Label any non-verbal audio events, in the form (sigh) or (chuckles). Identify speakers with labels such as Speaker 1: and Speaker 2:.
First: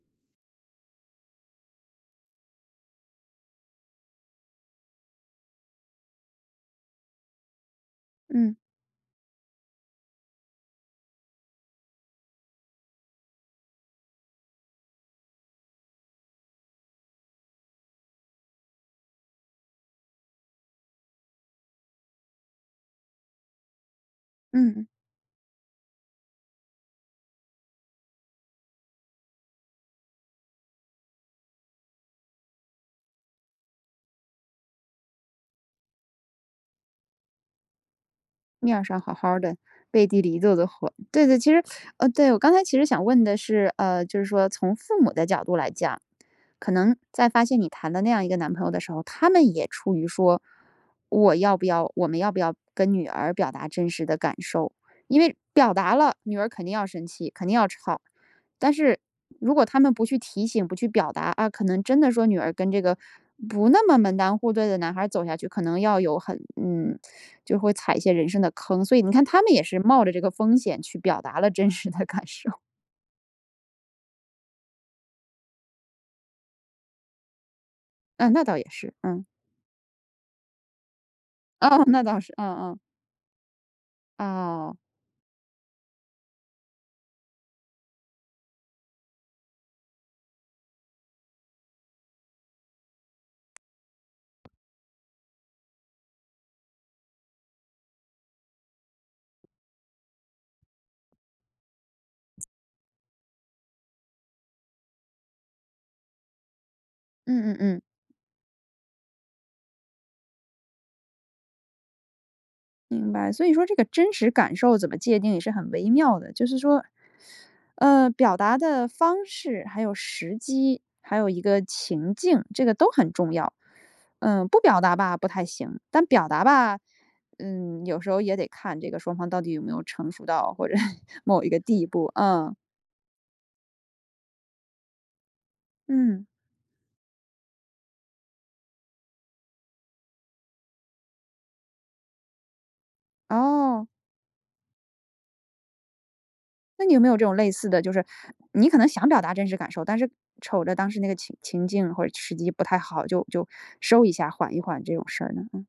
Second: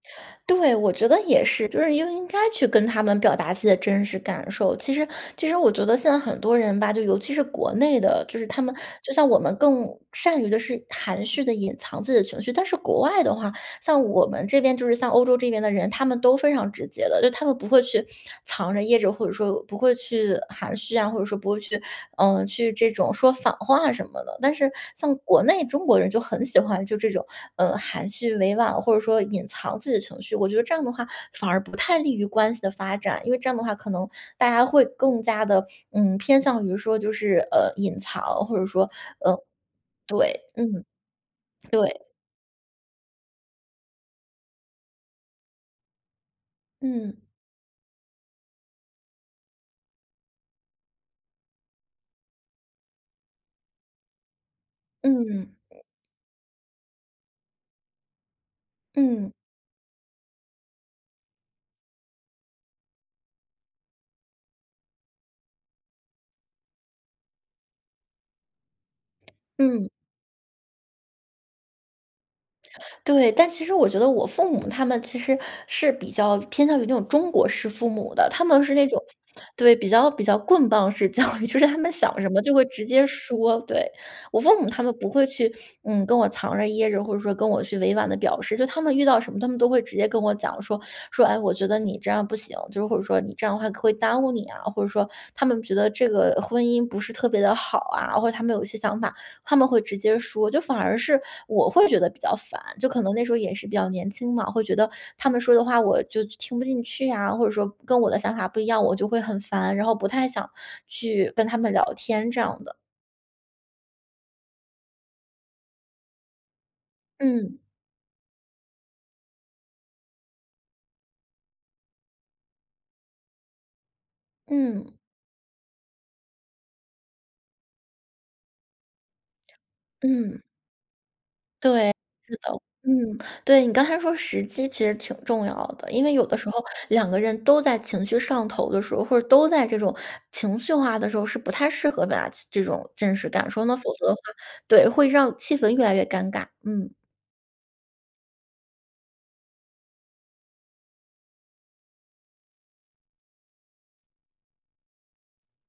Speaker 1: 对，我觉得也是，就是应应该去跟他们表达自己的真实感受。其实其实我觉得现在很多人吧，就尤其是国内的，就是
Speaker 2: 嗯。
Speaker 1: 他们就像我们更善于的是含蓄地隐藏自己的情绪。但是国外的话，像我们这边，就是像欧洲这边的人，他们都非常直接的。就他们不会去藏着掖着或者说不会去含蓄啊，或者说不会去，呃，去这种说反话什么的。但是
Speaker 2: 嗯。
Speaker 1: 像国内中国人就很喜欢就这种，呃，含蓄委婉，或者说隐藏自己的情绪。我觉得这样的话反而不太利于关系的发展，因为这样的话可能大家会更加地，嗯，偏向于说就是，呃，隐藏，或者
Speaker 2: 面儿
Speaker 1: 说，
Speaker 2: 上好好
Speaker 1: 呃
Speaker 2: 儿的，背地里一
Speaker 1: 对，
Speaker 2: 肚子
Speaker 1: 嗯，
Speaker 2: 火，对对，其实，呃，
Speaker 1: 对。
Speaker 2: 对，我刚才其实想问的是，呃，就是说从父母的角度来讲，可能
Speaker 1: 嗯。
Speaker 2: 在发现你谈的那样一个男朋友的时候，他们也出于说我要不要我们要不要跟女儿表达真实的感受？因为
Speaker 1: 嗯。
Speaker 2: 表达了女儿肯定要生气，肯定要吵。但是
Speaker 1: 嗯。
Speaker 2: 如果他们不去提醒，不去表达，啊，可能真的说女儿跟这个不那么门当户对的男孩儿走下去，可能要有很嗯，就会踩一些人生的坑，所以你看他们也是
Speaker 1: 嗯。
Speaker 2: 冒着这个风险去表达了真实的感受。
Speaker 1: 对，但其实我觉得我父母他们其实是比较偏向于那种中国式父母的。
Speaker 2: 嗯，那
Speaker 1: 他
Speaker 2: 倒
Speaker 1: 们
Speaker 2: 也
Speaker 1: 是那
Speaker 2: 是，
Speaker 1: 种
Speaker 2: 嗯。
Speaker 1: 对，比较比较棍棒式教育，就是他
Speaker 2: 哦，
Speaker 1: 们
Speaker 2: 那倒
Speaker 1: 想什
Speaker 2: 是。
Speaker 1: 么就
Speaker 2: 嗯
Speaker 1: 会
Speaker 2: 嗯。
Speaker 1: 直接说，对。我父母
Speaker 2: 哦。
Speaker 1: 他们不会去，嗯，跟我藏着掖着，或者说跟我去委婉地表示。就他们遇到什么，他们都会直接跟我讲说，说：“哎，我觉得你这样不行，“就是或者说，“你这样的话会耽误你啊”，或者说他们觉得这个婚姻不是特别地好啊，或者他们有一些想法，他们会直接说。就反而是我会觉得比较烦，就可能那时候也是比较年轻嘛，会觉得他们说的话我就听不进去啊，或者
Speaker 2: 嗯嗯
Speaker 1: 说
Speaker 2: 嗯。
Speaker 1: 跟我的想法不一样，我就会很烦，然后不太想去跟他们聊天这样的。
Speaker 2: 明白，所以说这个真实感受怎么界定也是很微妙的，就是说，
Speaker 1: 嗯。
Speaker 2: (sucks teeth) 呃，表达的方式，还有时机，还有一个情境，这个都很重要。嗯，不表
Speaker 1: 嗯。
Speaker 2: 达吧不太行，但表达吧，嗯，有时候也得看这个双方到底有没有成熟
Speaker 1: 嗯。
Speaker 2: 到或者 (chuckles) 某一个地
Speaker 1: 对，
Speaker 2: 步，
Speaker 1: 是的。
Speaker 2: 嗯。
Speaker 1: 嗯，对，你刚才说时机其实挺重要的。因为
Speaker 2: 嗯。
Speaker 1: 有的时候2个人都在情绪上头的时候，或者都在这种情绪化的时候，是不太适合把这种真实感受呢，否
Speaker 2: 哦。
Speaker 1: 则的话对，会让气氛越来越尴尬。
Speaker 2: 那
Speaker 1: 嗯。
Speaker 2: 你有没有这种类似的就是你可能想表达真实感受，但是瞅着当时那个情情境或者时机不太好，就就收一下缓一缓这种事儿呢？嗯。